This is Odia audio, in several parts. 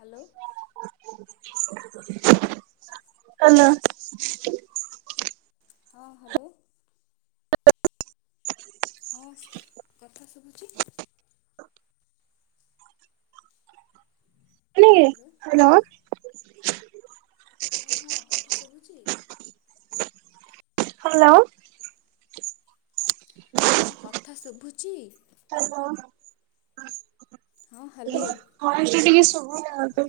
ହାଲୋ। ହାଲୋ। ହଁ -ହାଲୋ। ହଁ ଶ୍ କଥା ଶୁଭୁଚି? Hello [unintelligible] hello. ହଁ- ହଁ କଥା ଶୁଭୁଚି? ହାଲୋ। ହଁ କଥା ଶୁଭୁଚି? ହାଲୋ। ହଁ ହ୍ୟାଲୋ ଭଏସ୍ ଟା ଟିକେ ଶୁବୁନି ଆଦୌ।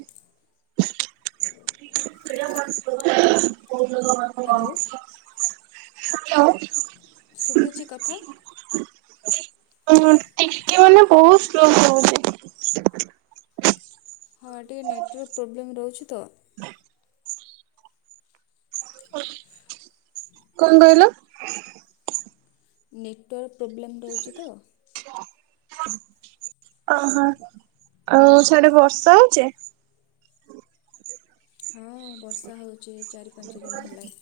ହାଲୋ। ହ୍ୟାଲୋ ଶୁଭୁଚି କଥା? ହଁ -ଟିକେ ମାନେ ବହୁତ୍ ସ୍ଲୋ ଶୁଭୁଚି। ହଁ ଟିକେ ନେଟୱାର୍କ ପ୍ରୋବ୍ଲେମ୍ ରହୁଛି ତ। କଣ୍ କହିଲ? ନେଟୱାର୍କ ପ୍ରୋବ୍ଲେମ୍ ରହୁଚି ତ। ଓହୋ ଆଉ ସିଆଡେ ବର୍ଷା ହଉଚି? ହଁ ବର୍ଷା ହଉଚି ଏଇ ଚାରି ପାଞ୍ଚ ଦିନ ହେଲାଣି।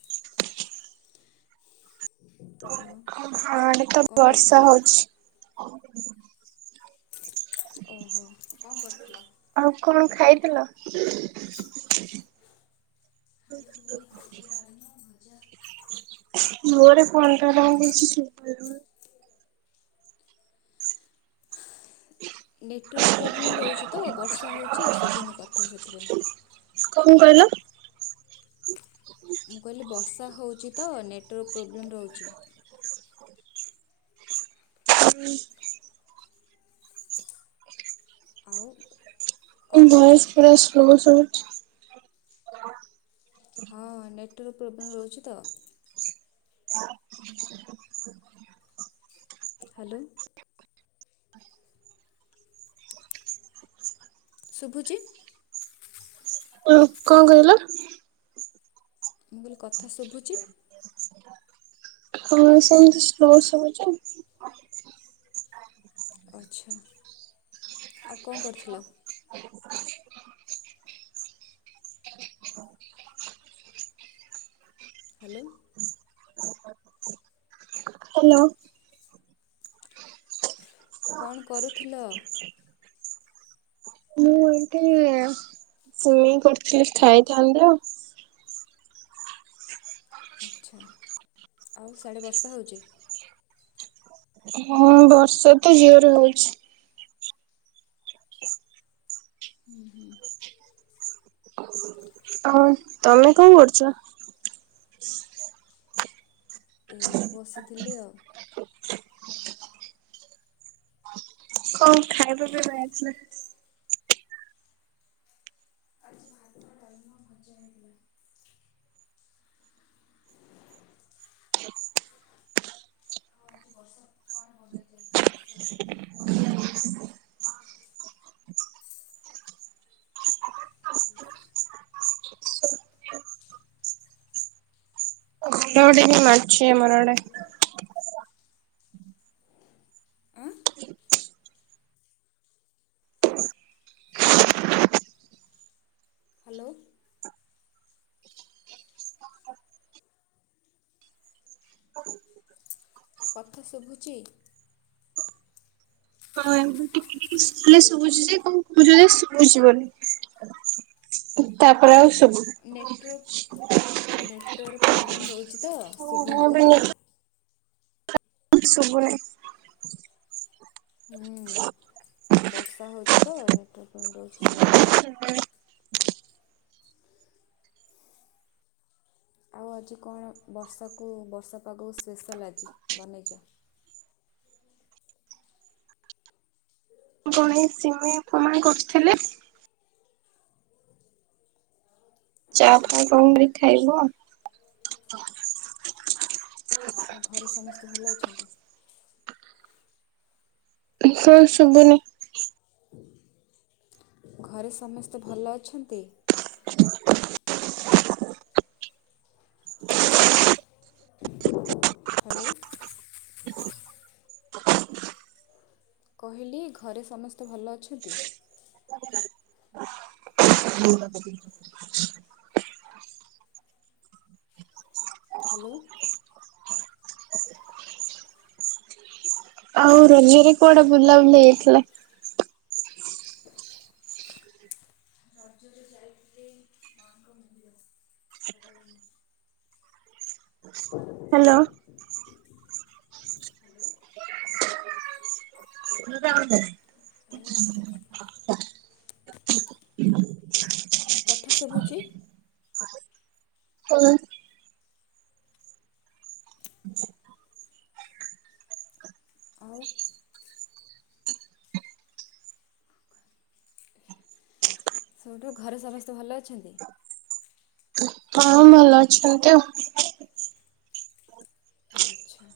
ଆଉ। ଆଡ଼େ ତ କ'ଣ ବର୍ଷା କରୁଥିଲ ହଉଚି। ଓହୋ କଣ କରୁଥିଲ? ଆଉ କଣ ଖାଇଥିଲ? ମୁଁ ଖାଇଥିଲି ଭାତ, ଡାଲମା, ଭଜା। ଜୋରେ କୁହନ୍ତୁ [unintelligible] କିଛି ଶୁଭିବନି। ନେଟୱାର୍କ ପ୍ରୋବ୍ଲେମ୍ ରହୁଚି ତ ବର୍ଷା ହଉଚି ଶୁଭୁନି କଥା ସେଥିପାଇଁ। କଣ୍ କହିଲ? ମୁଁ କହିଲି ବର୍ଷା ହଉଚି ତ ନେଟୱାର୍କ ପ୍ରୋବ୍ଲେମ୍ ରହୁଚି। ଆଉ କ'ଣ କରୁଛ ଭଏସ୍ ପୁରା ସ୍ଲୋ ଶୁଭୁ ହଁ ନେଟୱାର୍କ ପ୍ରୋବ୍ଲେମ୍ ରହୁଚି ତ। ହାଲୋ। ଶୁଭୁଚି? କଣ୍ କହିଲ? ମୁଁ କହିଲି କଥା ଶୁଭୁଚି? ହଁ ସେମିତି ସ୍ଲୋ ଶୁବୁଚି। ଆଚ୍ଛା ଆଉ କଣ କରୁଥିଲ? ହାଲୋ। [inaudible] ହାଲୋ। କଣ କରୁଥିଲ? ମୁଁ ଏଇଠି [unintelligible] କରୁଥିଲି ଖାଇଥାନ୍ତି ଆଉ। ଆଚ୍ଛା ଆଉ ସିଆଡ଼େ ବର୍ଷା ହଉଚି? ହଁ ବର୍ଷାତ ଜୋରେ ହଉଛି। ହୁଁ ହୁଁ। ହଁ ଆଉ ତମେ କଣ କରୁଚ? ଏଇ ବସିଥିଲି ଆଉ। କଣ ଖାଇବା ପାଇଁବା ହେଇଥିଲା? ଆଜି ଭାତ, ଡ଼ାଲମା, ଭଜା ହେଇଥିଲା। [unintelligible] ବର୍ଷା [unintelligible] ଏଟା ଗୋଟେ କି ମାଛି ଆମର ଆଡ଼େ। ହାଲୋ। କଥା ଶୁବୁଚି? ହଁ ଏବେ ଟିକେ ଟିକେ ଶୁ ଖାଲି ଶୁବୁଚିଯେ କଣ କହୁଚଯା [unintelligible] ତାପରେ ଆଉ ସୁବୁ ନେଟୱର୍କ ନେଟୱର୍କ ପ୍ରୋବ୍ଲେମ୍ ରହୁଚିତ ଶୁଭୁନି କଥା। ଶୁଭୁନି। ହୁଁ ବର୍ଷା ହଉଚିତ ନେଟୱାର୍କ ପ୍ରୋବ୍ଲେମ ରହୁଚି ସୁଭୁନି ଆଉ। ଆଉ ଆଜି କଣ ବର୍ଷାକୁ ବର୍ଷା ପାଗକୁ ସ୍ପେଶାଲ୍ ଆଜି ବନେଇଚ? କଣ ଏଇ ସିମେଇ ପୁଣି କରୁଥିଲେ। ଚା ଆଚ୍ଛା ପାଣି କଣକରି ଖାଇଲ? ଆଉ ଘରେ ସମସ୍ତେ ଭଲ ଅଛନ୍ତି? [unintelligible] ଶୁବୁନି। ଘରେ ସମସ୍ତେ ଭଲ ଅଛନ୍ତି? ହାଲୋ। କହିଲି ଘରେ ସମସ୍ତେ ଭଲ ଅଛନ୍ତି? [unintelligible] ହାଲୋ। ଆଉ ରଜରେ କୁଆଡ଼େ ବୁଲାବୁଲି ହେଇଥିଲା? ରଜରେ ଯାଇଥିଲେ ମାଙ୍କ ମନ୍ଦିର। ସାରଳା ମାଁ। ହାଲୋ। ଓ କଥା ଶୁଭୁଚି। ହଁ ଆଉ ସେଉଠୁ ଘରେ ସମସ୍ତେ ଭଲ ଅଛନ୍ତି? ହଁ ଭଲ ଅଛନ୍ତି ଆଉ। ଆଚ୍ଛା।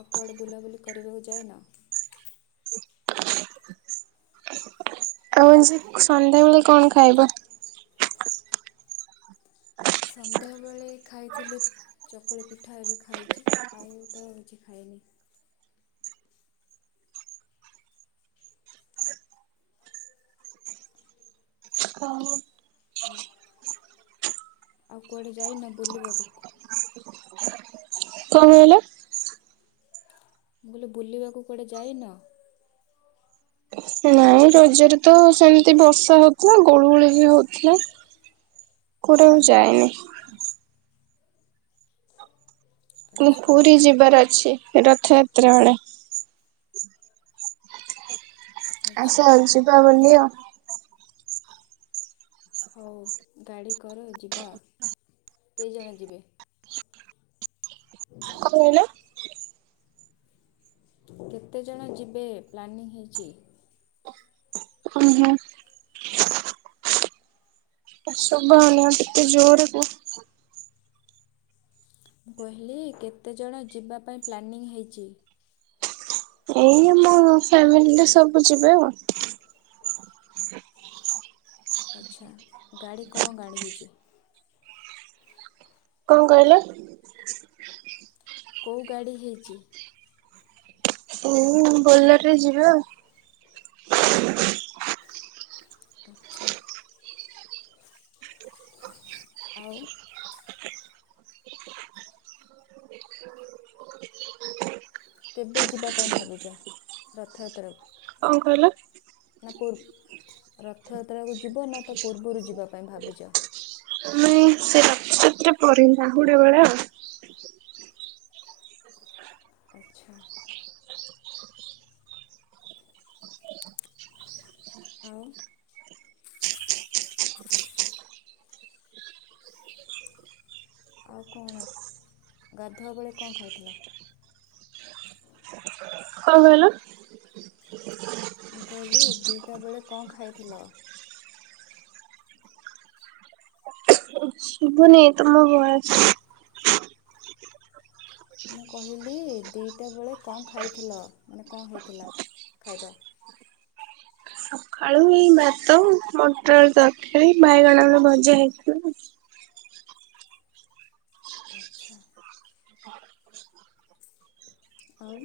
ଆଉ କୁଆଡ଼େ ବୁଲାବୁଲି କରିବାକୁ ଯାଇନ? ଆଉ ଆଜି ସନ୍ଧ୍ୟାବେଳେ କଣ ଖାଇବ? ସନ୍ଧ୍ୟାବେଳେ ଖାଇଥିଲି ଚକୁଳି ପିଠା ଏବେ ଖାଇଛି ଆଉତ କିଛି ଖାଇନି। ହଉ। ଓ ଆଉ କୁଆଡ଼େ ଯାଇନ ବୁଲିବାକୁ? କଣ କହିଲ? ମୁଁ କହିଲି ବୁଲିବାକୁ କୁଆଡ଼େ ଯାଇନ? ନା। ନାଇଁ ରଜରେ ତ ସେମ୍ତି ବର୍ଷା ହଉଥିଲା ଗୁଳୁଗୁଳି ବି ହଉଥିଲା। କୁଆଡେ ଆଉ ଯାଇନି। ମୁଁ ଆଚ୍ଛା ପୁରୀ ଯିବାର ଅଛି ରଥଯାତ୍ରା ବେଳେ। ଆଚ୍ଛା ଆସ ଯିବା ବୁଲିଆ। ହଉ ଗାଡ଼ିକର ଯିବା, କେଇଜଣ ଯିବେ? କଣ [inaudible] କହିଲ? କେତେଜଣ ଯିବେ ପ୍ଲାନିଂ ହେଇଚି? ହଁ-ହଁ। [inaudible] ଶୁଭା ଆଉନି ଆଉ ଟିକେ ଜୋରେ କୁହ। ମୁଁ କହିଲି କେତେଜଣ ଯିବା ପାଇଁ ପ୍ଲାନିଂ ହେଇଚି? ଏଇ ଆମ ଫ୍ୟାମିଲିରେ ସବୁ ଯିବେ ଆଉ। [inaudible] ଆଚ୍ଛା, ଗାଡ଼ି କଣ ଗାଡ଼ି ହେଇଚି? କଣ କହିଲେ? କୋଉ ଗାଡ଼ି ହେଇଚି? ବୋଲର୍ ରେ ଯିବେ ଆଉ। ଆଚ୍ଛା। ଆଉ? କେବେ ଯିବାପାଇଁ ଭାବିଚ ରଥଯାତ୍ରାକୁ? କଣ କହିଲ? ନା ପୁର୍ ରଥଯାତ୍ରାକୁ ଯିବ ନା ତା ପୂର୍ବୁରୁ ଯିବାପାଇଁ ଭାବିଚ? ଉଁ ସେ ରଥଯାତ୍ରା ପେରେ, ବାହୁଡ଼ା ବେଳେ ଆଉ। ଆଚ୍ଛା। ଆଉ? ଆଉ କଣ, ଗାଧୁଆ ବେଳେ କଣ ଖାଇଥିଲ? କଣ କହିଲ? ମୁଁ କହିଲି ଦିଟା ବେଳେ କଣ ଖାଇଥିଲ? ଶୁଭୁନି ତମ ଭଏସ୍। ମୁଁ କହିଲି ଦିଟା ବେଳେ କଣ ଖାଇଥେଲ, ମାନେ କଣ ହେଇଥେଲା ଖାଇବା? ସଖାଳୁ ଏଇ ଭାତ, ମଟର ଆଳୁ ତରକାରୀ, ବାଇଗଣ ଆଳୁ ଭଜା ହେଇଥିଲା। ଆଚ୍ଛା। ଆଉ?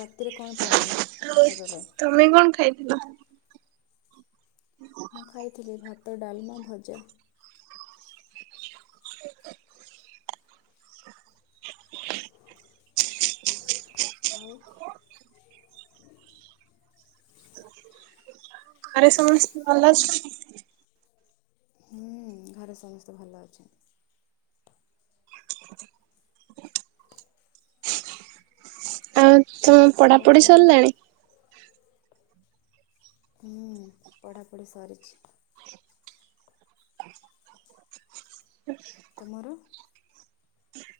ରାତିରେ କଣ ପ୍ଲାନିଂ ଆଉ। ଖାଇବା ପାଇଁ? ତମେ କଣ ଖାଇଥିଲ? ମୁଁ ଖାଇଥିଲି ଭାତ, ଡାଲମା, ଭଜା। ଆଉ? ଘରେ ସମସ୍ତେ ଭଲ ଅଛନ୍ତି? ହୁଁ ଘରେ ସମସ୍ତେ ଭଲ ଅଛନ୍ତି। ଠିକ [inaudible] ଆଉ ତମ ଆଉ ପଢାପଢି କ'ଣ ସରିଲାଣି? ହୁଁ ପଢ଼ାପଢ଼ି ସରିଛି। ତୁମର?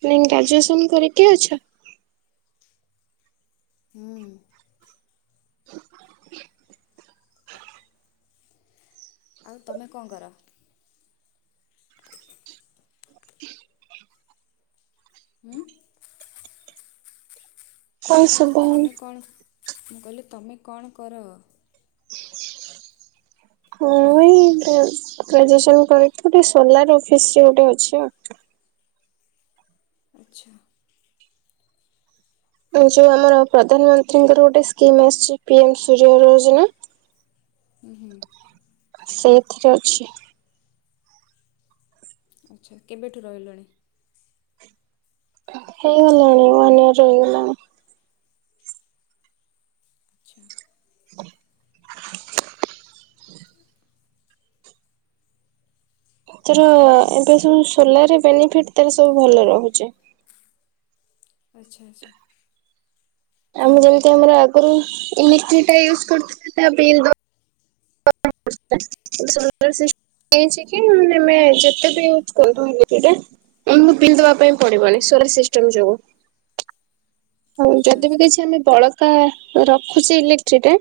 ନାଇଁ ଗ୍ରାଜୁଏସନ୍ କରିକି ଅଛ? ହଁ। ଆଉ ତମେ କଣ କର? ହଁ। କଂଶୁ ତମେ କଣ ମୁଁ କହିଲି ତୁମେ କଣ କର? ହଁ ଏଇ ଗ୍ରାଜୁଏସ କରି ଗୋଟେ ସୋଲାର ଅଫିସ ଗୋଟେ ଅଛି। ଆଚ୍ଛା। ଯୋଉ ଆମର ପ୍ରଧାନମନ୍ତ୍ରୀଙ୍କର ଗୋଟେ ସ୍କିମ୍ ଆସିଛି ପି ଏମ ସୂର୍ଯ୍ୟଘର ଯୋଜନା। ହୁଁ ହୁଁ। ସେଇଥିରେ ଅଛି। ଆଚ୍ଛା କେବେଠୁ ରହିଲଣି? ହେଇଗଲାଣି ୱାନ୍ ଇୟର ରେ ହେଇଗଲାଣି। ଆଚ୍ଛା [inaudible] ତର ଆଉ ଏବେ ସବୁ ସୋଲାରେ ବେନିଫିଟ ତାର ସବୁ ଭଲ ରହୁଛି। ଆଚ୍ଛା ଆଚ୍ଛା। ଆମେ ଯେମିତି ଆମର ଆଗରୁ ଇଲେଟ୍ରି ଟା ୟୁଜ କରୁଥିଲେ [unintelligible] [unintelligible] ହେଇଚି [unintelligible] ଯେତେ ବି ୟୁଜ କୁ [unintelligible] ପିବା ପାଇଁ ପଡିବନି ହୁଁ ହୁଁ ସୋଲାର ସିଷ୍ଟମ ଯୋଗୁ। ହଉ ଆଚ୍ଛା ଯଦି ବି ଆଚ୍ଛା କିଛି ଆମେ ବଳ ରଖୁଛି ଇଲେକ୍ଟ୍ରି ଟା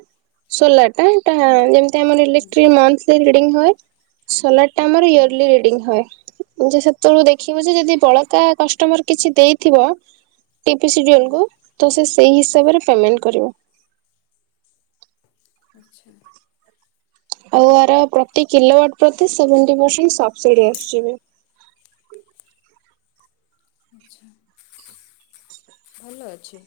ସୋଲାର ଟାଟା ସେଟା ହୁଁ ଯେମତି ଆମର ହୁଁ ଇଲେକ୍ଟ୍ରି ମନ୍ଥ ତିଇ ରିଡିଙ୍ଗ ହୁଏ ସୋଲାର ଟା ଆମର ହୁଁ ଇୟରଲି ରିଡିଙ୍ଗ ହୁଏ। ହୁଁ ଯେ ସେତେବେଳକୁ ଦେଖିବୁ ଯେ ଯଦି ବଳକା କଷ୍ଟମର କିଛି ଦେଇଥିବ ଟିପି ସିଡିୟର ହୁଁ ଙ୍କୁ। ତ ସେଇ ହିସାବରେ ପେମେଣ୍ଟ କରିବ। ଆଚ୍ଛା। ଆଉ ଆର ପ୍ରତି କିଲୋୱାଟ ପ୍ରତି ସେଭେନଟି ପରସେଣ୍ଟ ସବସିଡି ଆସିଯିବ। [unintelligible] ଭଲ ଅଛି।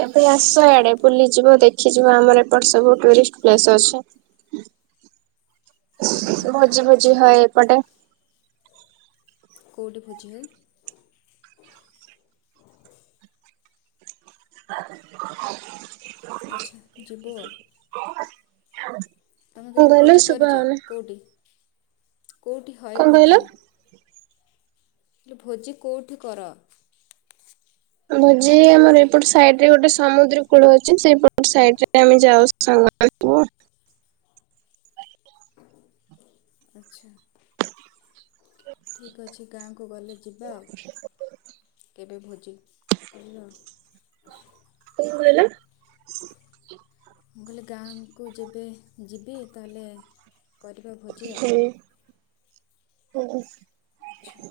କେବେ ଆସ ଇଆଡେ ବୁଲିଯିବ ଦେଖିଯିବ ଆମର ଏପଟେ ସବୁ ଟୁରିଷ୍ଟ ପ୍ଲେସ ଅଛି। ହଁ ହଁ ଭୋଜି ଭୋଜି ଯିବି ହୁଏ ଏପଟେ। କଉଟି ଭୋଜି ହୁଏ। [unintelligible] ଆଚ୍ଛା ଯିବୁ ଆଉ। ହଁ। ତୁମେ କେବେ ଭୋଜି କରିଚ କଉଟି କଉଟି ହଏ କଣ କହିଲ? ଭୋଜି? ହେଲେ ଭୋଜି କୋଉଠି କର? ଭୋଜି ଆମର ଏଇପଟ ସାଇଟ ରେ ଗୋଟେ ସମୁଦ୍ର କୂଳ ଅଛି, ସେଇପଟ ସାଇଟ ରେ ଆମେ ଯାଉ। ସାଙ୍ଗ [unintelligible] ଆଚ୍ଛା। ଠିକ୍ ଅଛି ଗାଁକୁ ଗଲେ ଯିବା ଆଉ, କେବେ ଭୋଜି କରିବା ଆଉ। କଣ କହିଲ? ମୁଁ କହିଲେ ଗାଁକୁ ଯେବେ ଯିବି ତାହେଲେ କରିବା ଭୋଜି ଆଉ। ହୁଁ ଉଁହ୍। ଆଚ୍ଛା।